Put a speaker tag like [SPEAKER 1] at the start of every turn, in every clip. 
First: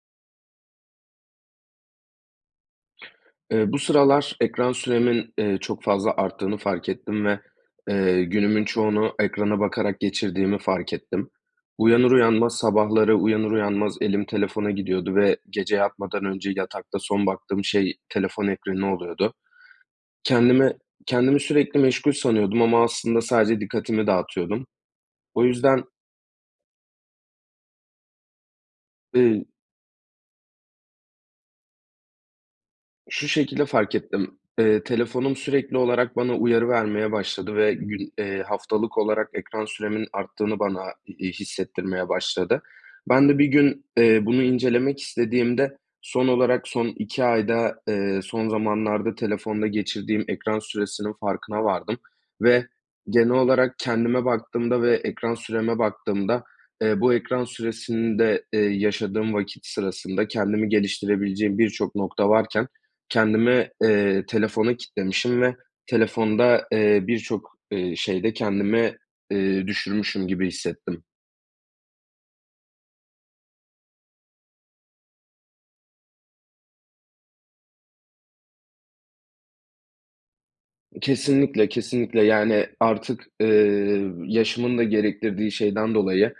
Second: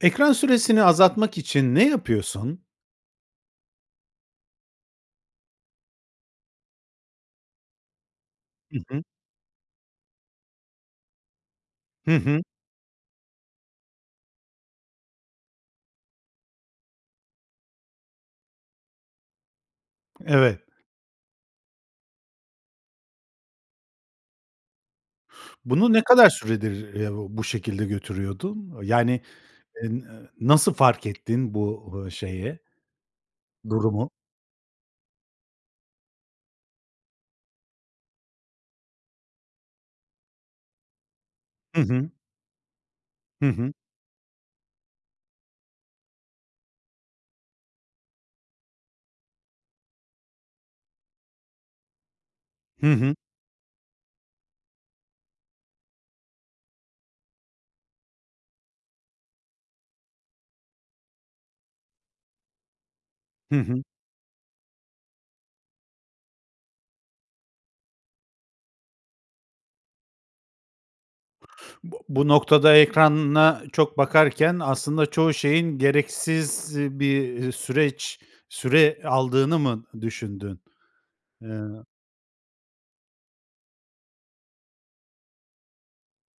[SPEAKER 1] Ekran süresini azaltmak için ne yapıyorsun?
[SPEAKER 2] Eee, bu sıralar ekran süremin, eee, çok fazla arttığını fark ettim ve, eee, günümün
[SPEAKER 1] I hı.
[SPEAKER 2] çoğunu ekrana bakarak geçirdiğimi fark ettim. Uyanır
[SPEAKER 1] Hı hı.
[SPEAKER 2] uyanmaz sabahları uyanır uyanmaz elim telefona gidiyordu ve gece yatmadan önce yatakta son baktığım şey telefon ekranı oluyordu.
[SPEAKER 1] Evet.
[SPEAKER 2] Kendimi kendimi sürekli meşgul sanıyordum ama aslında sadece dikkatimi dağıtıyordum. O yüzden
[SPEAKER 1] Bunu ne kadar süredir, eee, uuu, bu şekilde götürüyordun? Yani,
[SPEAKER 2] Iıı
[SPEAKER 1] en eee, nasıl fark ettin bu, eee, şeyi
[SPEAKER 2] Şu şekilde fark
[SPEAKER 1] durumu?
[SPEAKER 2] ettim. Eee, telefonum sürekli olarak bana uyarı vermeye başladı ve gün eee, haftalık olarak ekran süremin arttığını bana, iii,
[SPEAKER 1] Hı
[SPEAKER 2] hissettirmeye
[SPEAKER 1] hı.
[SPEAKER 2] başladı. Ben de bir
[SPEAKER 1] Hı hı.
[SPEAKER 2] gün, eee, bunu incelemek istediğimde son olarak son 2 ayda, eee, son zamanlarda telefonda geçirdiğim ekran süresinin farkına vardım ve
[SPEAKER 1] Hı hı.
[SPEAKER 2] genel olarak kendime baktığımda ve ekran süreme baktığımda, eee, bu ekran süresinde, eee, yaşadığım vakit sırasında kendimi geliştirebileceğim birçok nokta varken
[SPEAKER 1] Hı
[SPEAKER 2] kendimi,
[SPEAKER 1] hı.
[SPEAKER 2] eee, telefona kitlemişim ve telefonda, eee, birçok, eee, şeyde kendimi, eee, düşürmüşüm gibi hissettim.
[SPEAKER 1] Bu bu noktada ekrana çok bakarken aslında çoğu şeyin gereksiz bir süreç süre aldığını mı düşündün? Eee
[SPEAKER 2] Kesinlikle, kesinlikle. Yani, artık, eee, yaşımın da gerektirdiği şeyden dolayı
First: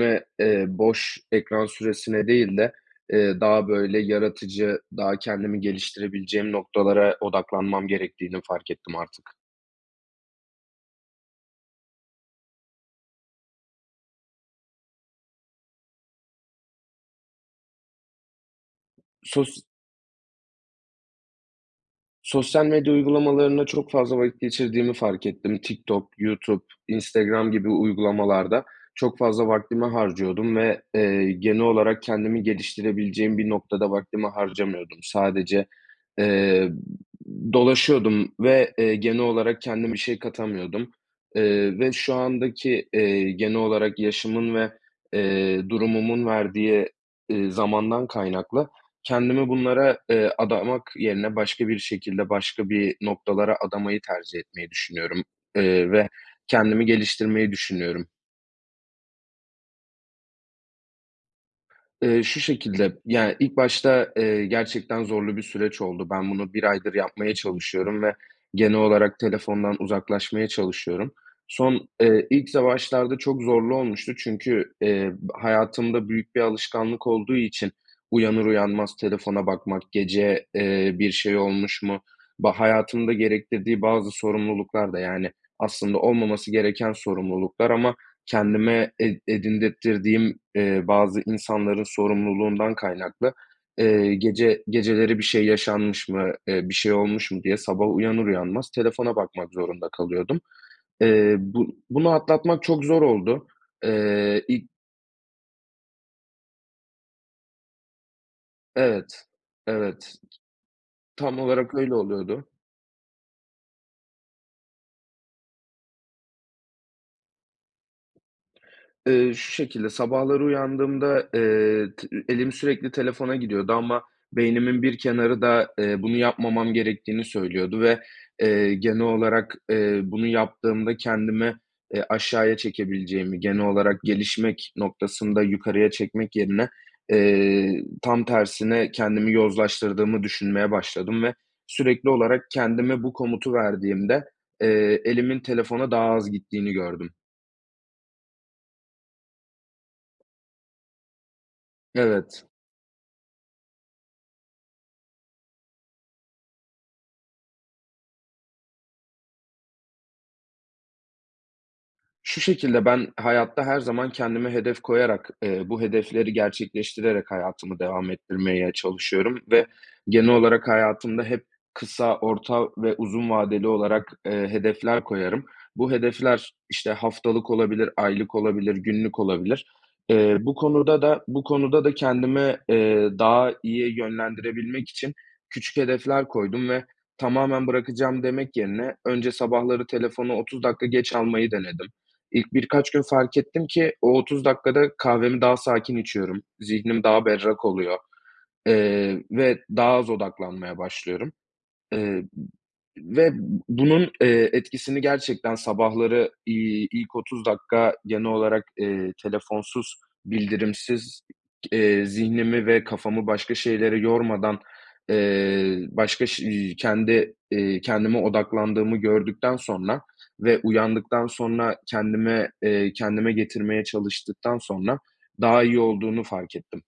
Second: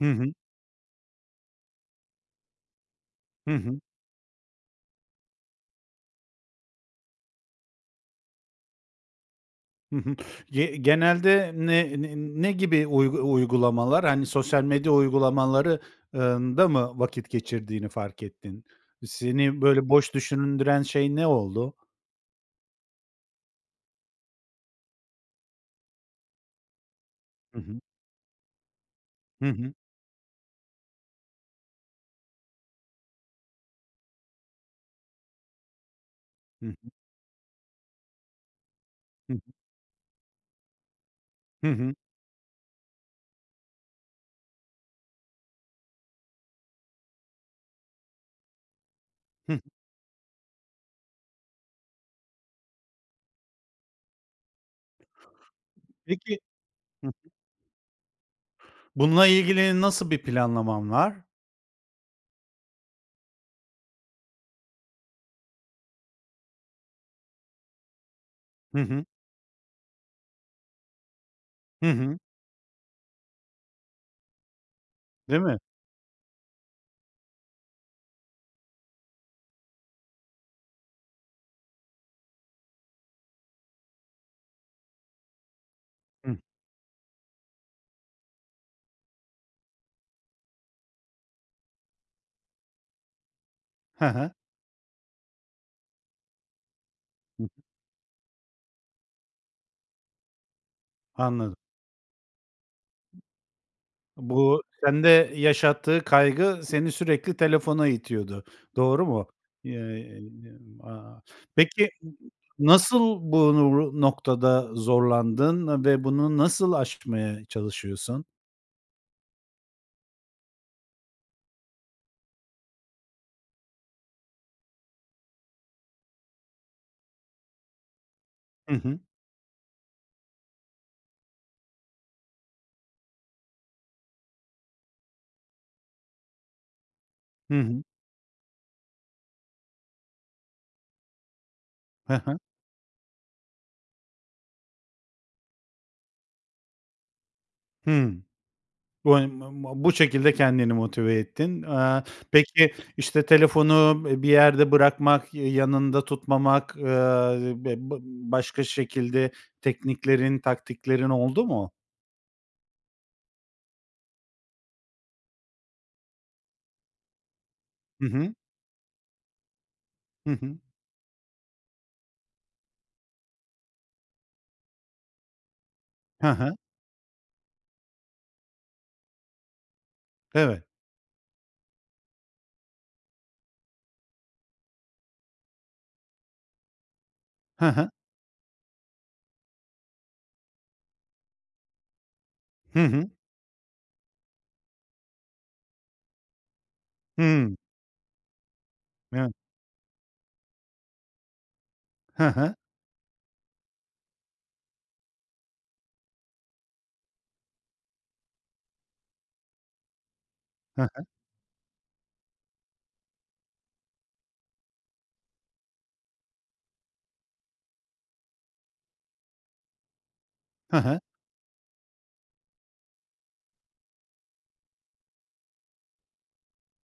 [SPEAKER 1] Hı hı.
[SPEAKER 2] eee, boş ekran süresine değil de, eee,
[SPEAKER 1] Hı
[SPEAKER 2] daha
[SPEAKER 1] hı.
[SPEAKER 2] böyle yaratıcı, daha kendimi geliştirebileceğim noktalara odaklanmam gerektiğini fark ettim artık.
[SPEAKER 1] Hı hı. Ye genelde ne ne ne gibi uy uygulamalar? Hani, sosyal medya uygulamaları ııı, ında mı vakit geçirdiğini fark ettin? Seni
[SPEAKER 2] Sos
[SPEAKER 1] böyle boş düşündüren şey ne oldu?
[SPEAKER 2] Sosyal medya uygulamalarında çok fazla vakit geçirdiğimi fark ettim. Tiktok, YouTube, Instagram
[SPEAKER 1] Hı
[SPEAKER 2] gibi
[SPEAKER 1] hı.
[SPEAKER 2] uygulamalarda çok fazla
[SPEAKER 1] Hı hı.
[SPEAKER 2] vaktimi harcıyordum ve, eee, genel olarak kendimi geliştirebileceğim bir noktada vaktimi harcamıyordum. Sadece,
[SPEAKER 1] Hı
[SPEAKER 2] eee,
[SPEAKER 1] hı.
[SPEAKER 2] m dolaşıyordum ve, eee, genel
[SPEAKER 1] Hı hı.
[SPEAKER 2] olarak kendime şey katamıyordum.
[SPEAKER 1] Hı
[SPEAKER 2] Eee, ve
[SPEAKER 1] hı.
[SPEAKER 2] şu andaki, eee, genel olarak yaşımın ve, eee, durumumun verdiği, eee, zamandan kaynaklı kendimi
[SPEAKER 1] Hıh.
[SPEAKER 2] bunlara, eee, adamak yerine başka bir şekilde başka bir noktalara adamayı tercih etmeyi düşünüyorum. Eee, ve
[SPEAKER 1] Peki
[SPEAKER 2] kendimi
[SPEAKER 1] Hı hı.
[SPEAKER 2] geliştirmeyi düşünüyorum.
[SPEAKER 1] Bununla ilgili nasıl bir planlaman var?
[SPEAKER 2] Eee, şu şekilde, ya, ilk başta, eee, gerçekten zorlu bir süreç oldu. Ben bunu 1 aydır yapmaya çalışıyorum ve genel
[SPEAKER 1] Hı hı.
[SPEAKER 2] olarak telefondan uzaklaşmaya çalışıyorum. Son
[SPEAKER 1] Hı hı.
[SPEAKER 2] eee, ilk za başlarda çok zorlu olmuştu çünkü, eee, ba
[SPEAKER 1] Değil mi?
[SPEAKER 2] hayatımda büyük bir alışkanlık olduğu için uyanır uyanmaz telefona bakmak, gece, eee, bir şey olmuş mu Ba hayatımda gerektirdiği bazı sorumluluklar da, yani, aslında
[SPEAKER 1] Hıh.
[SPEAKER 2] olmaması gereken sorumluluklar ama kendime ed edindirttirdiğim, eee, bazı insanların sorumluluğundan kaynaklı,
[SPEAKER 1] He
[SPEAKER 2] eee,
[SPEAKER 1] he.
[SPEAKER 2] gece geceleri bir şey yaşanmış mı, eee, bir şey olmuş
[SPEAKER 1] Hı
[SPEAKER 2] mu
[SPEAKER 1] hı.
[SPEAKER 2] diye sabah uyanır uyanmaz telefona bakmak zorunda kalıyordum. Eee,
[SPEAKER 1] Anladım.
[SPEAKER 2] bu bunu atlatmak çok zor oldu, eee,
[SPEAKER 1] Bu
[SPEAKER 2] ilk
[SPEAKER 1] sende yaşattığı kaygı seni sürekli telefona itiyordu, doğru
[SPEAKER 2] Evet,
[SPEAKER 1] mu? Ye
[SPEAKER 2] evet.
[SPEAKER 1] eee, aaa,
[SPEAKER 2] Tam olarak
[SPEAKER 1] peki,
[SPEAKER 2] öyle oluyordu.
[SPEAKER 1] nasıl bunu bru noktada zorlandın ve bunu nasıl aşmaya çalışıyorsun?
[SPEAKER 2] Eee, şu şekilde, sabahları uyandığımda, eee, tı ü elim sürekli telefona gidiyordu ama beynimin bir kenarı da, eee, bunu yapmamam gerektiğini söylüyordu ve,
[SPEAKER 1] I
[SPEAKER 2] eee,
[SPEAKER 1] hı.
[SPEAKER 2] genel olarak, eee, bunu yaptığımda kendimi, eee, aşağıya çekebileceğimi, genel olarak gelişmek noktasında yukarıya çekmek yerine,
[SPEAKER 1] Hı hı.
[SPEAKER 2] eee, tam tersine kendimi yozlaştırdığımı düşünmeye başladım ve sürekli
[SPEAKER 1] Ha ha.
[SPEAKER 2] olarak kendime bu komutu verdiğimde, eee, elimin telefona daha az gittiğini gördüm.
[SPEAKER 1] Hıı, bu, hani, ma ma bu şekilde kendini motive ettin. Eee,
[SPEAKER 2] Evet.
[SPEAKER 1] peki, işte, telefonu, eee, bir yerde bırakmak, ya yanında tutmamak, ııı, b bı başka şekilde tekniklerin, taktiklerin oldu mu?
[SPEAKER 2] Şu şekilde, ben hayatta her zaman kendime hedef koyarak, eee, bu hedefleri gerçekleştirerek hayatımı
[SPEAKER 1] Hı
[SPEAKER 2] devam
[SPEAKER 1] hı.
[SPEAKER 2] ettirmeye çalışıyorum ve genel
[SPEAKER 1] Hı hı.
[SPEAKER 2] olarak hayatımda hep kısa, orta ve uzun vadeli olarak, eee, hedefler koyarım. Bu
[SPEAKER 1] Ha
[SPEAKER 2] hedefler,
[SPEAKER 1] ha.
[SPEAKER 2] işte, haftalık olabilir, aylık olabilir, günlük olabilir. Eee, bu
[SPEAKER 1] Evet.
[SPEAKER 2] konuda da, bu konuda da kendimi, eee, daha iyi yönlendirebilmek için küçük hedefler koydum ve tamamen
[SPEAKER 1] Ha ha.
[SPEAKER 2] bırakacağım demek yerine önce sabahları telefonu 30 dakika geç almayı denedim. İlk
[SPEAKER 1] Hı
[SPEAKER 2] birkaç gün
[SPEAKER 1] hı.
[SPEAKER 2] fark ettim ki o 30 dakikada kahvemi daha sakin içiyorum. Zihnim daha
[SPEAKER 1] Hıı.
[SPEAKER 2] berrak oluyor, eee,
[SPEAKER 1] Yani.
[SPEAKER 2] ve daha az odaklanmaya başlıyorum, eee,
[SPEAKER 1] Ha ha.
[SPEAKER 2] v ve bunun, eee, etkisini gerçekten sabahları, iii, ilk 30 dakika genel olarak, eee, telefonsuz,
[SPEAKER 1] Ha ha.
[SPEAKER 2] bildirimsiz, iii, eee, zihnimi ve kafamı başka şeylere yormadan, eee, başka ş iii, kendi, eee, kendime odaklandığımı gördükten sonra ve
[SPEAKER 1] Ha ha.
[SPEAKER 2] uyandıktan sonra kendime, eee, kendime getirmeye çalıştıktan sonra daha iyi olduğunu fark ettim.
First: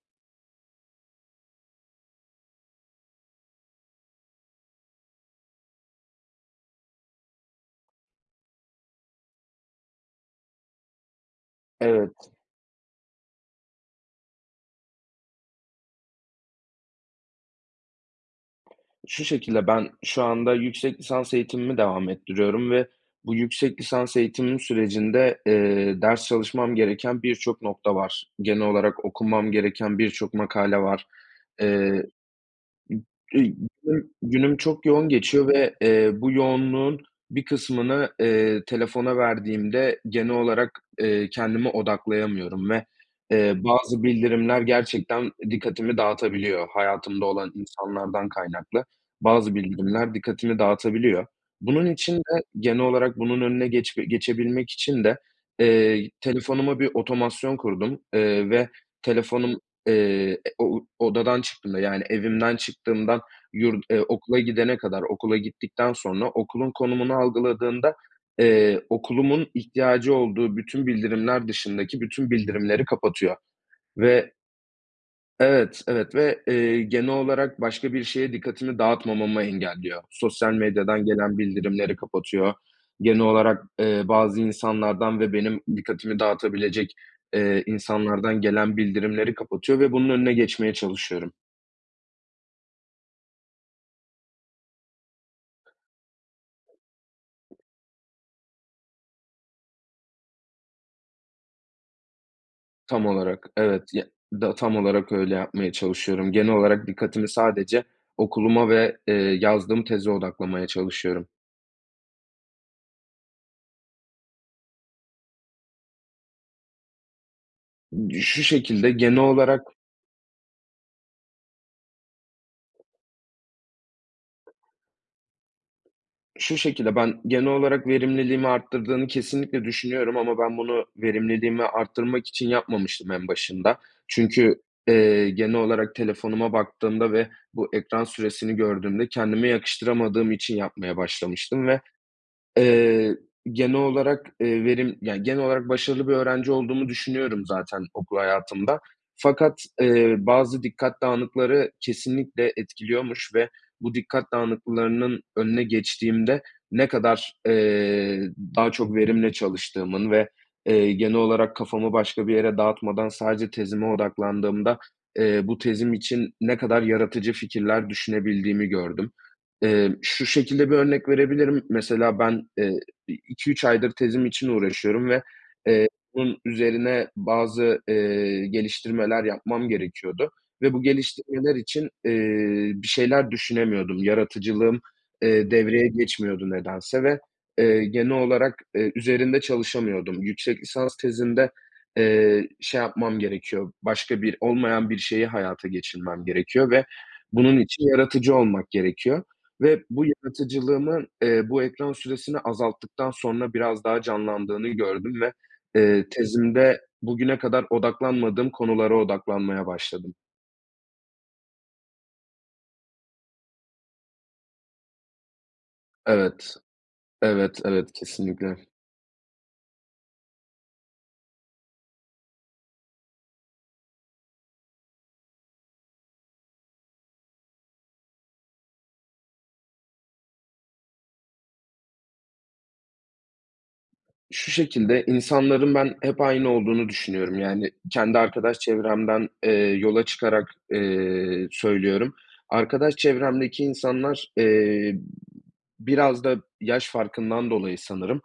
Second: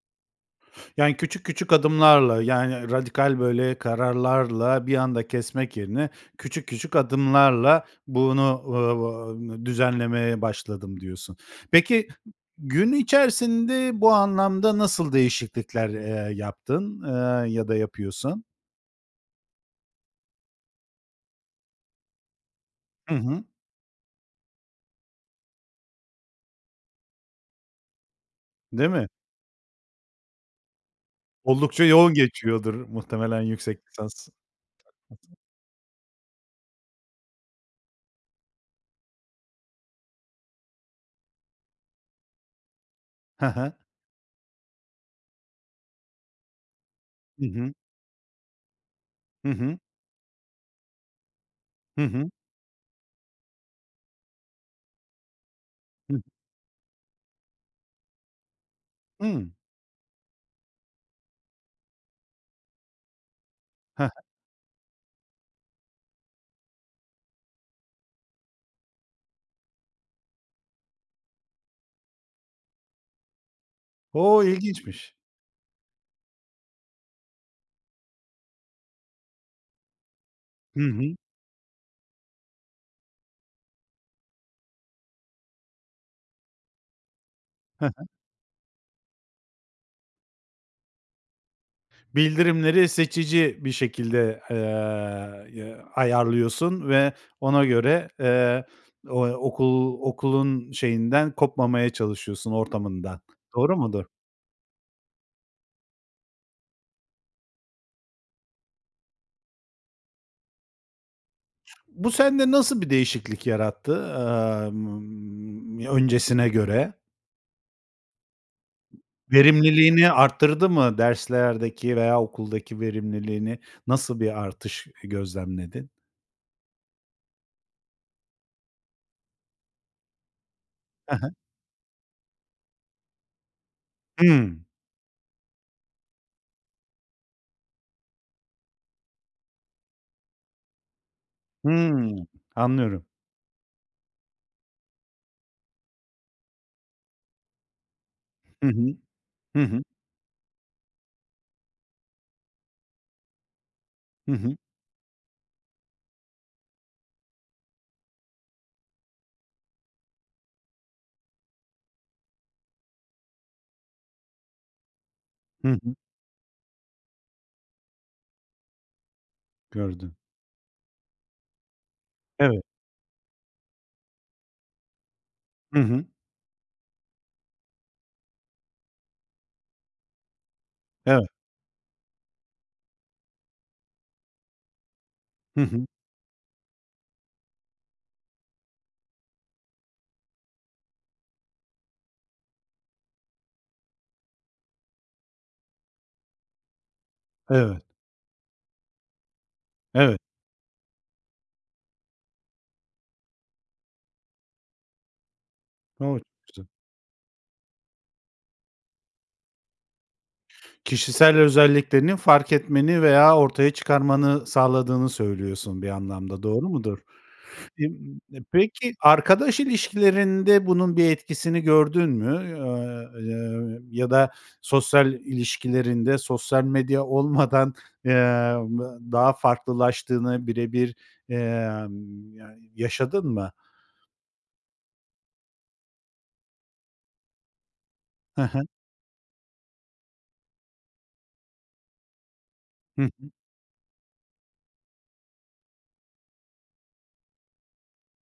[SPEAKER 1] Yani, "küçük, küçük adımlarla, yani, radikal, böyle, kararlarla bir anda kesmek yerine küçük, küçük adımlarla bunu, ı o o düzenlemeye başladım" diyorsun. Peki,
[SPEAKER 2] Evet.
[SPEAKER 1] gün içerisinde bu anlamda nasıl değişiklikler, eee, yaptın, ııı, ya da yapıyorsun?
[SPEAKER 2] Şu şekilde ben şu anda yüksek lisans eğitimimi devam ettiriyorum ve
[SPEAKER 1] Hı
[SPEAKER 2] bu
[SPEAKER 1] hı.
[SPEAKER 2] yüksek lisans eğitimim sürecinde, eee, ders çalışmam gereken birçok nokta var. Genel
[SPEAKER 1] Değil
[SPEAKER 2] olarak
[SPEAKER 1] mi?
[SPEAKER 2] okumam gereken birçok makale var.
[SPEAKER 1] Oldukça
[SPEAKER 2] Eee,
[SPEAKER 1] yoğun geçiyordur, muhtemelen,
[SPEAKER 2] [unintelligible]
[SPEAKER 1] yüksek lisans. Hı
[SPEAKER 2] günüm çok yoğun
[SPEAKER 1] hı.
[SPEAKER 2] geçiyor ve, eee, bu yoğunluğun bir kısmını, eee, telefona verdiğimde genel olarak, eee, kendimi odaklayamıyorum ve,
[SPEAKER 1] Ha
[SPEAKER 2] eee,
[SPEAKER 1] ha.
[SPEAKER 2] bazı bildirimler gerçekten dikkatimi dağıtabiliyor. Hayatımda
[SPEAKER 1] Hı
[SPEAKER 2] olan
[SPEAKER 1] hı.
[SPEAKER 2] insanlardan kaynaklı
[SPEAKER 1] Hı
[SPEAKER 2] bazı
[SPEAKER 1] hı.
[SPEAKER 2] bildirimler dikkatimi dağıtabiliyor. Bunun
[SPEAKER 1] Hı
[SPEAKER 2] için
[SPEAKER 1] hı.
[SPEAKER 2] de genel olarak bunun önüne geçbe geçebilmek için de, eee,
[SPEAKER 1] Hıh.
[SPEAKER 2] telefonuma bir otomasyon kurdum, eee, ve
[SPEAKER 1] Hıı.
[SPEAKER 2] telefonum, eee, e o odadan çıktığımda, yani, evimden çıktığımdan yurt, eee,
[SPEAKER 1] Ha ha.
[SPEAKER 2] okula gidene kadar, okula gittikten sonra, okulun konumunu algıladığında, eee, okulumun ihtiyacı olduğu bütün bildirimler dışındaki bütün bildirimleri kapatıyor ve
[SPEAKER 1] O! İlginçmiş.
[SPEAKER 2] Evet, evet ve, eee, genel olarak başka bir şeye dikkatimi dağıtmamamı engelliyor. Sosyal
[SPEAKER 1] Hı
[SPEAKER 2] medyadan
[SPEAKER 1] hı.
[SPEAKER 2] gelen bildirimleri kapatıyor. Genel olarak, eee, bazı insanlardan ve benim dikkatimi dağıtabilecek, eee,
[SPEAKER 1] Ha ha.
[SPEAKER 2] insanlardan gelen bildirimleri kapatıyor ve bunun önüne geçmeye çalışıyorum.
[SPEAKER 1] Bildirimleri seçici bir şekilde, eee, ya ayarlıyorsun ve ona göre, eee, o okul okulun, şeyinden, kopmamaya çalışıyorsun
[SPEAKER 2] Tam
[SPEAKER 1] ortamından.
[SPEAKER 2] olarak
[SPEAKER 1] Doğru
[SPEAKER 2] evet,
[SPEAKER 1] mudur?
[SPEAKER 2] ya, da tam olarak öyle yapmaya çalışıyorum genel olarak dikkatimi sadece okuluma ve, eee, yazdığım teze odaklamaya çalışıyorum.
[SPEAKER 1] Bu sende nasıl bir değişiklik yarattı, emm m öncesine göre?
[SPEAKER 2] Imm, şu şekilde genel olarak
[SPEAKER 1] Verimliliğini arttırdı mı? Derslerdeki veya okuldaki verimliliğini. Nasıl bir artış, ııı, gözlemledin?
[SPEAKER 2] Şu şekilde, ben genel olarak verimliliğimi arttırdığını kesinlikle düşünüyorum ama ben bunu
[SPEAKER 1] Ha ha.
[SPEAKER 2] verimliliğimi arttırmak için yapmamıştım en başında. Çünkü,
[SPEAKER 1] Hımm.
[SPEAKER 2] eee, genel olarak telefonuma baktığımda ve bu ekran süresini gördüğümde kendime yakıştıramadığım için yapmaya başlamıştım ve,
[SPEAKER 1] Hımm. Anlıyorum.
[SPEAKER 2] eee, genel olarak, eee, verim yani, genel olarak başarılı bir öğrenci olduğumu düşünüyorum zaten okul
[SPEAKER 1] Hı
[SPEAKER 2] hayatımda.
[SPEAKER 1] hı.
[SPEAKER 2] Fakat,
[SPEAKER 1] Hı hı.
[SPEAKER 2] eee, bazı dikkat dağınıkları kesinlikle etkiliyormuş ve bu dikkat
[SPEAKER 1] Hı hı.
[SPEAKER 2] dağınıklarının önüne geçtiğimde ne kadar, eee, daha çok verimle çalıştığımın ve, eee, genel olarak kafamı başka bir yere dağıtmadan sadece tezime odaklandığımda, eee, bu
[SPEAKER 1] Hı
[SPEAKER 2] tezim
[SPEAKER 1] hı.
[SPEAKER 2] için ne kadar yaratıcı fikirler düşünebildiğimi gördüm. Emm,
[SPEAKER 1] Gördün.
[SPEAKER 2] şu şekilde bir örnek verebilirim. Mesela, ben,
[SPEAKER 1] Evet.
[SPEAKER 2] eee, i iki, 3 aydır tezim için uğraşıyorum ve,
[SPEAKER 1] Hı
[SPEAKER 2] eee,
[SPEAKER 1] hı.
[SPEAKER 2] bunun üzerine bazı, eee, geliştirmeler yapmam gerekiyordu ve bu
[SPEAKER 1] Evet.
[SPEAKER 2] geliştirmeler için, eee, bir şeyler düşünemiyordum. Yaratıcılığım, eee,
[SPEAKER 1] Hı hı.
[SPEAKER 2] devreye geçmiyordu nedense ve, eee, genel olarak, eee, üzerinde çalışamıyordum. Yüksek lisans tezimde, eee, şey yapmam gerekiyor, başka bir, olmayan bir şeyi hayata geçirmem gerekiyor ve bunun
[SPEAKER 1] Evet.
[SPEAKER 2] için yaratıcı olmak gerekiyor ve bu
[SPEAKER 1] Evet.
[SPEAKER 2] yaratıcılığımın, eee, bu ekran süresini azalttıktan sonra biraz daha canlandığını gördüm ve,
[SPEAKER 1] O.
[SPEAKER 2] eee,
[SPEAKER 1] Çok güzel.
[SPEAKER 2] tezimde bugüne kadar odaklanmadığım konulara odaklanmaya başladım.
[SPEAKER 1] Kişisel özelliklerini fark etmeni veya ortaya çıkarmanı sağladığını söylüyorsun, bir anlamda,
[SPEAKER 2] Evet,
[SPEAKER 1] doğru mudur?
[SPEAKER 2] evet,
[SPEAKER 1] M
[SPEAKER 2] evet
[SPEAKER 1] d
[SPEAKER 2] kesinlikle.
[SPEAKER 1] peki, arkadaş ilişkilerinde bunun bir etkisini gördün mü, a y ya da sosyal ilişkilerinde, sosyal medya olmadan, eee, m daha farklılaştığını, birebir, emm, ya yaşadın mı?
[SPEAKER 2] Şu şekilde insanların, ben, hep aynı olduğunu düşünüyorum, yani, kendi
[SPEAKER 1] Hı
[SPEAKER 2] arkadaş
[SPEAKER 1] hı.
[SPEAKER 2] çevremden, eee, yola çıkarak, eee, söylüyorum. Arkadaş
[SPEAKER 1] Hı hı.
[SPEAKER 2] çevremdeki insanlar, eee, b biraz da yaş farkından dolayı, sanırım,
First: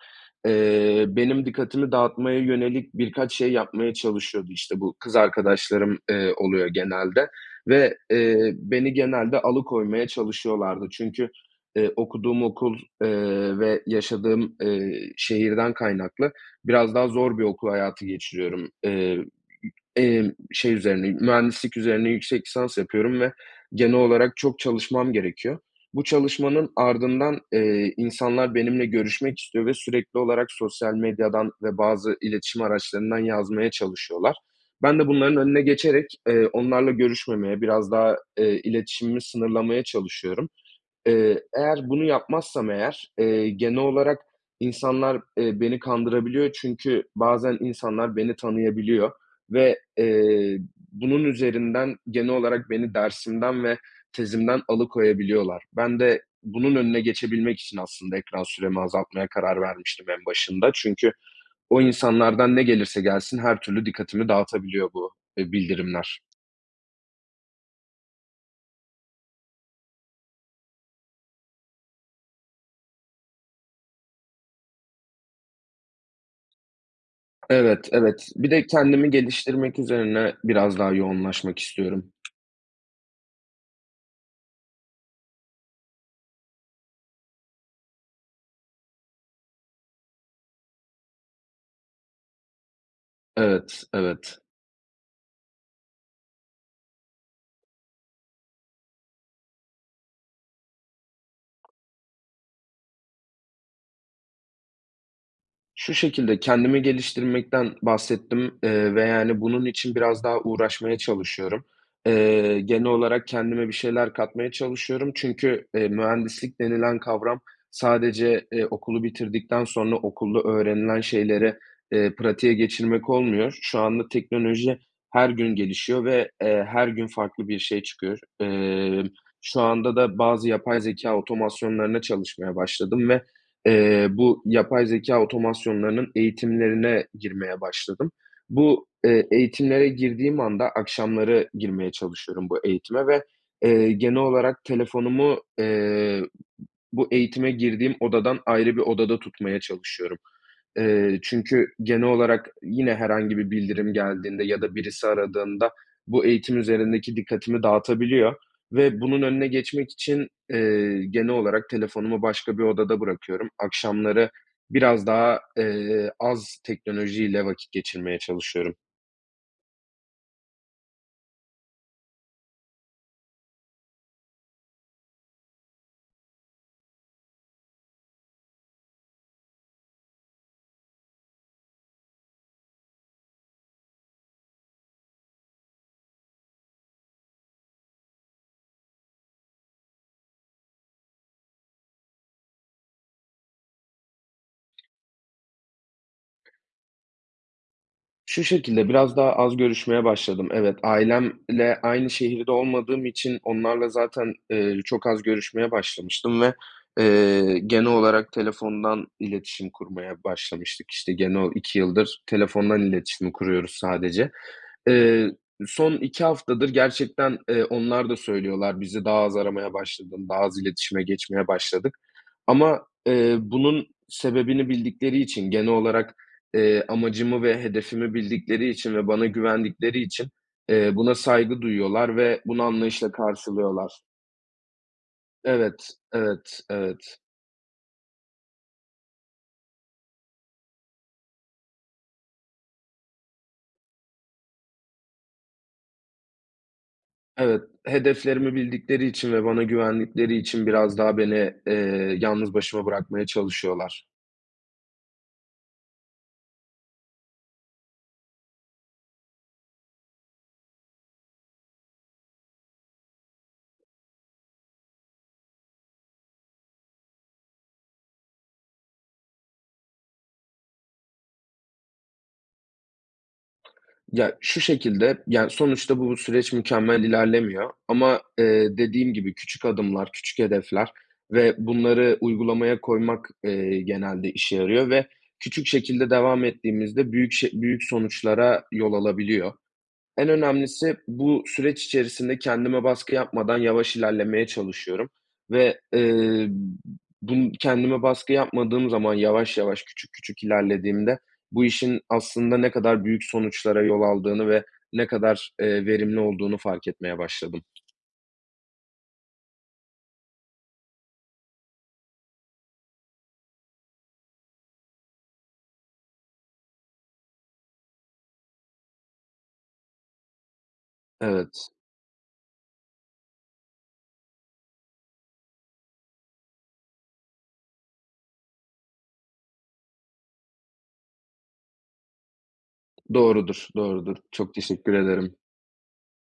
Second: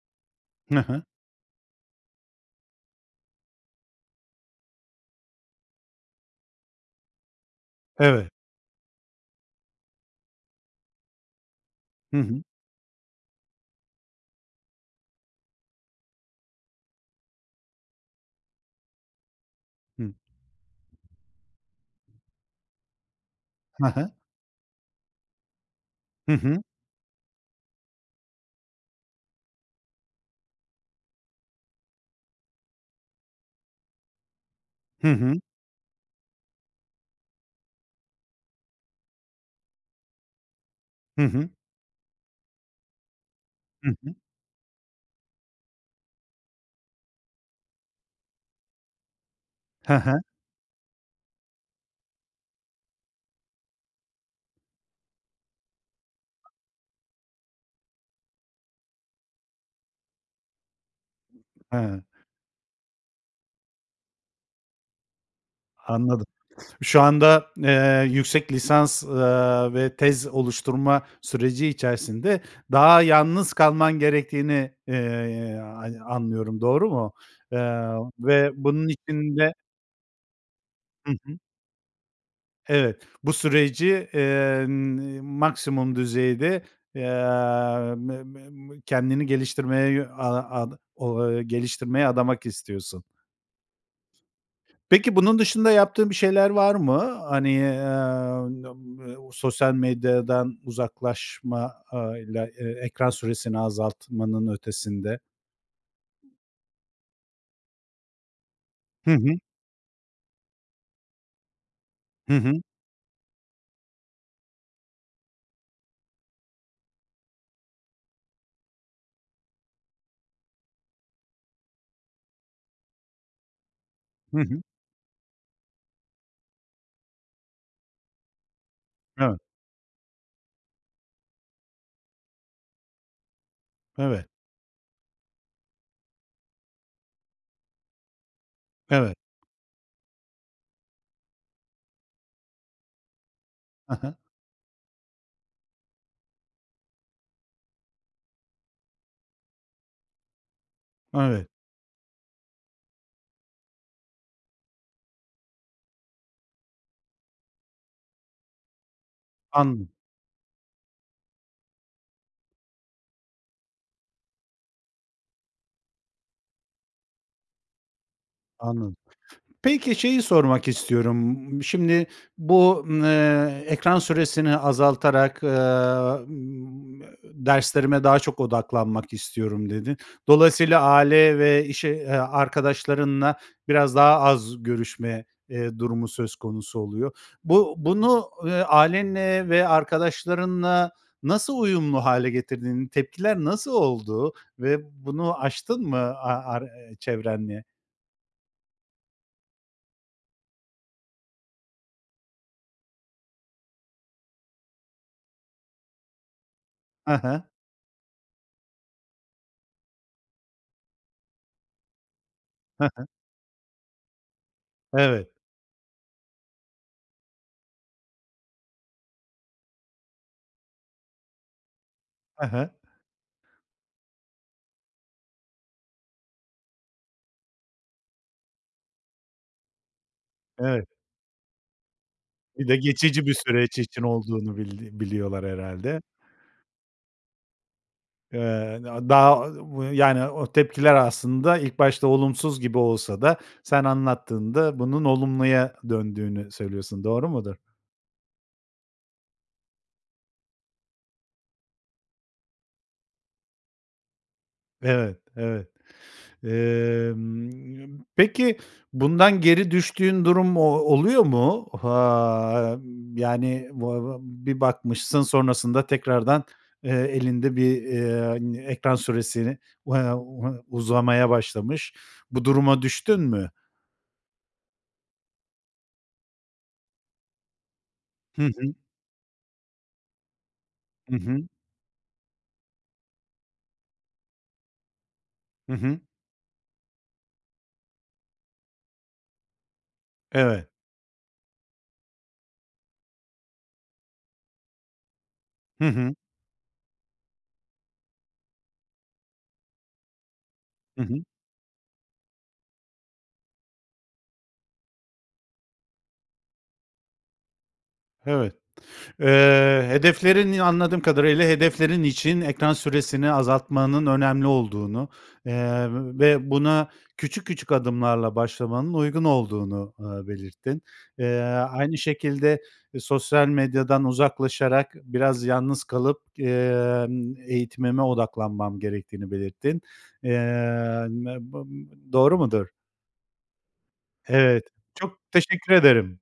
[SPEAKER 1] Hı hı.
[SPEAKER 2] eee, benim dikkatimi dağıtmaya yönelik birkaç şey yapmaya çalışıyordu. İşte, bu kız arkadaşlarım, eee, oluyor genelde ve,
[SPEAKER 1] Evet.
[SPEAKER 2] eee, beni genelde alıkoymaya çalışıyorlardı. Çünkü, eee,
[SPEAKER 1] Hı hı.
[SPEAKER 2] okuduğum okul, eee, ve yaşadığım, eee, şehirden kaynaklı biraz daha zor bir okul hayatı geçiriyorum. Iıı,
[SPEAKER 1] Hıı.
[SPEAKER 2] emm, şey üzerine, mühendislik üzerine yüksek lisans yapıyorum ve
[SPEAKER 1] Ha
[SPEAKER 2] genel
[SPEAKER 1] ha.
[SPEAKER 2] olarak çok çalışmam gerekiyor. Bu
[SPEAKER 1] Hı hı.
[SPEAKER 2] çalışmanın ardından, eee, insanlar benimle görüşmek istiyor ve sürekli olarak sosyal medyadan ve bazı iletişim araçlarından yazmaya çalışıyorlar. Ben
[SPEAKER 1] Hı
[SPEAKER 2] de bunların
[SPEAKER 1] hı.
[SPEAKER 2] önüne geçerek, eee, onlarla görüşmemeye, biraz daha, eee, iletişimimi sınırlamaya çalışıyorum.
[SPEAKER 1] Hı
[SPEAKER 2] Eee,
[SPEAKER 1] hı.
[SPEAKER 2] eğer bunu yapmazsam, eğer, eee, genel
[SPEAKER 1] Hı hı.
[SPEAKER 2] olarak insanlar, eee, beni kandırabiliyor çünkü bazen insanlar beni tanıyabiliyor ve,
[SPEAKER 1] He he.
[SPEAKER 2] eee, bunun üzerinden, genel olarak beni dersimden ve tezimden alıkoyabiliyorlar. Ben de bunun önüne geçebilmek için, aslında, ekran süremi azaltmaya karar vermiştim en başında çünkü o
[SPEAKER 1] He.
[SPEAKER 2] insanlardan ne gelirse gelsin her türlü dikkatimi dağıtabiliyor bu, eee, bildirimler.
[SPEAKER 1] Anladım. Şu anda, eee, yüksek lisans, ııı, ve tez oluşturma süreci içerisinde daha yalnız kalman gerektiğini, eee, ayn anlıyorum, doğru mu? Eee,
[SPEAKER 2] Evet, evet.
[SPEAKER 1] ve
[SPEAKER 2] Bir de
[SPEAKER 1] bunun
[SPEAKER 2] kendimi
[SPEAKER 1] için de
[SPEAKER 2] geliştirmek üzerine biraz daha
[SPEAKER 1] Hı hı.
[SPEAKER 2] yoğunlaşmak istiyorum.
[SPEAKER 1] Evet, bu süreci, eee, n iii, maksimum düzeyde, emm, mı mı mı kendini geliştirmeye, yö a ad ola ııı, geliştirmeye adamak istiyorsun.
[SPEAKER 2] Evet evet.
[SPEAKER 1] Peki, bunun dışında yaptığın bir şeyler var mı? Hani, emm, b bu ııı, sosyal medyadan uzaklaşmayla, e ekran süresini azaltmanın ötesinde.
[SPEAKER 2] Şu şekilde kendimi geliştirmekten bahsettim, eee, ve,
[SPEAKER 1] Hı hı.
[SPEAKER 2] yani, bunun için biraz daha uğraşmaya çalışıyorum.
[SPEAKER 1] Hı
[SPEAKER 2] Eee,
[SPEAKER 1] hı.
[SPEAKER 2] genel olarak kendime bir şeyler katmaya çalışıyorum çünkü, eee, mühendislik denilen kavram sadece, eee, okulu bitirdikten sonra okulda öğrenilen şeyleri, eee, pratiğe geçirmek olmuyor. Şu anda
[SPEAKER 1] Hı hı.
[SPEAKER 2] teknoloji her gün gelişiyor ve, eee, her gün farklı bir şey çıkıyor. Emm,
[SPEAKER 1] Evet.
[SPEAKER 2] şu anda da bazı yapay zekâ otomasyonlarına çalışmaya başladım ve, eee,
[SPEAKER 1] Evet.
[SPEAKER 2] bu yapay zekâ otomasyonlarının eğitimlerine girmeye başladım. Bu,
[SPEAKER 1] Evet.
[SPEAKER 2] eee, eğitimlere girdiğim anda akşamları girmeye çalışıyorum bu eğitime ve, eee,
[SPEAKER 1] A hı.
[SPEAKER 2] genel olarak telefonumu, eee, b bu eğitime girdiğim odadan ayrı bir odada tutmaya çalışıyorum. Eee,
[SPEAKER 1] Evet.
[SPEAKER 2] çünkü genel olarak yine herhangi bir bildirim geldiğinde ya da birisi aradığında bu eğitim üzerindeki dikkatimi dağıtabiliyor ve bunun önüne
[SPEAKER 1] Anladım.
[SPEAKER 2] geçmek için, eee, genel olarak telefonumu başka bir odada bırakıyorum. Akşamları biraz daha, eee, az teknolojiyle vakit geçirmeye çalışıyorum.
[SPEAKER 1] Anladım. Peki, şeyi sormak istiyorum. Imm, şimdi bu n eee, "Ekran süresini azaltarak, ııı, ımm, derslerime daha çok odaklanmak istiyorum." dedin. Dolayısıyla, aile ve iş e arkadaşlarınla biraz daha az görüşme, eee, durumu söz konusu oluyor. Bu bunu, ııı, ailenle ve arkadaşlarınla nasıl uyumlu hâle getirdin? Tepkiler nasıl oldu ve bunu aştın mı, a a ar çevrenle?
[SPEAKER 2] Şu şekilde, biraz daha az görüşmeye başladım. Evet, ailemle aynı şehirde olmadığım için onlarla zaten, eee, çok az görüşmeye başlamıştım ve,
[SPEAKER 1] Ha ha.
[SPEAKER 2] eee, genel olarak telefondan iletişim kurmaya başlamıştık. İşte gene o 2 yıldır telefondan
[SPEAKER 1] Hı hı.
[SPEAKER 2] iletişim kuruyoruz sadece. Eee,
[SPEAKER 1] Evet.
[SPEAKER 2] son 2 haftadır gerçekten, eee, onlar da söylüyorlar, "Bizi daha az aramaya başladın, daha az iletişime geçmeye başladık."
[SPEAKER 1] Ha ha.
[SPEAKER 2] Ama, eee, bunun sebebini bildikleri için, genel olarak, eee, amacımı ve hedefimi bildikleri için ve bana güvendikleri için,
[SPEAKER 1] Evet.
[SPEAKER 2] eee, buna saygı duyuyorlar ve bunu
[SPEAKER 1] Bir de
[SPEAKER 2] anlayışla
[SPEAKER 1] geçici bir süreç için
[SPEAKER 2] karşılıyorlar.
[SPEAKER 1] olduğunu bildiğin biliyorlar
[SPEAKER 2] Evet,
[SPEAKER 1] herhâlde.
[SPEAKER 2] evet, evet.
[SPEAKER 1] Eee, na daha, bu, eee, yani, o tepkiler aslında ilk başta olumsuz gibi olsa da sen anlattığında bunun olumluya döndüğünü söylüyorsun, doğru mudur?
[SPEAKER 2] Evet, hedeflerimi bildikleri için ve bana güvendikleri için biraz daha beni, eee, yalnız başıma bırakmaya çalışıyorlar.
[SPEAKER 1] Evet, evet. Emm, peki, bundan geri düştüğün durum o oluyor mu? Ha, yani, vava bir bakmışsın sonrasında tekrardan, eee, elinde bir, eee, ekran süresini [unintelligible] uzamaya başlamış. Bu duruma düştün mü?
[SPEAKER 2] Ya, şu şekilde, yani, sonuçta bu süreç mükemmel ilerlemiyor ama,
[SPEAKER 1] Hı hı.
[SPEAKER 2] eee, dediğim gibi, küçük adımlar, küçük hedefler
[SPEAKER 1] Hı hı.
[SPEAKER 2] ve bunları uygulamaya koymak, eee, genelde işe yarıyor ve küçük
[SPEAKER 1] Hı hı.
[SPEAKER 2] şekilde devam ettiğimizde büyük ş büyük sonuçlara yol alabiliyor. En
[SPEAKER 1] Evet.
[SPEAKER 2] önemlisi bu süreç içerisinde kendime baskı yapmadan yavaş ilerlemeye çalışıyorum ve,
[SPEAKER 1] Hı hı.
[SPEAKER 2] eee, bun Kendime baskı yapmadığım zaman yavaş yavaş, küçük küçük
[SPEAKER 1] Hı
[SPEAKER 2] ilerlediğimde
[SPEAKER 1] hı.
[SPEAKER 2] bu işin aslında ne kadar büyük sonuçlara yol aldığını ve ne kadar, eee, verimli olduğunu fark etmeye başladım.
[SPEAKER 1] Evet. Eee, hedeflerin Ya, anladığım kadarıyla, hedeflerin için ekran süresini azaltmanın önemli olduğunu, eee, ve buna küçük küçük adımlarla başlamanın uygun olduğunu, ııı, belirttin. Eee,
[SPEAKER 2] Evet.
[SPEAKER 1] aynı şekilde, eee, "Sosyal medyadan uzaklaşarak biraz yalnız kalıp, eee, ımm, eğitimime odaklanmam gerek."tiğini belirttin. Eee, [unintelligible] doğru mudur?
[SPEAKER 2] Doğrudur, doğrudur. Çok
[SPEAKER 1] Evet,
[SPEAKER 2] teşekkür
[SPEAKER 1] çok
[SPEAKER 2] ederim
[SPEAKER 1] teşekkür ederim.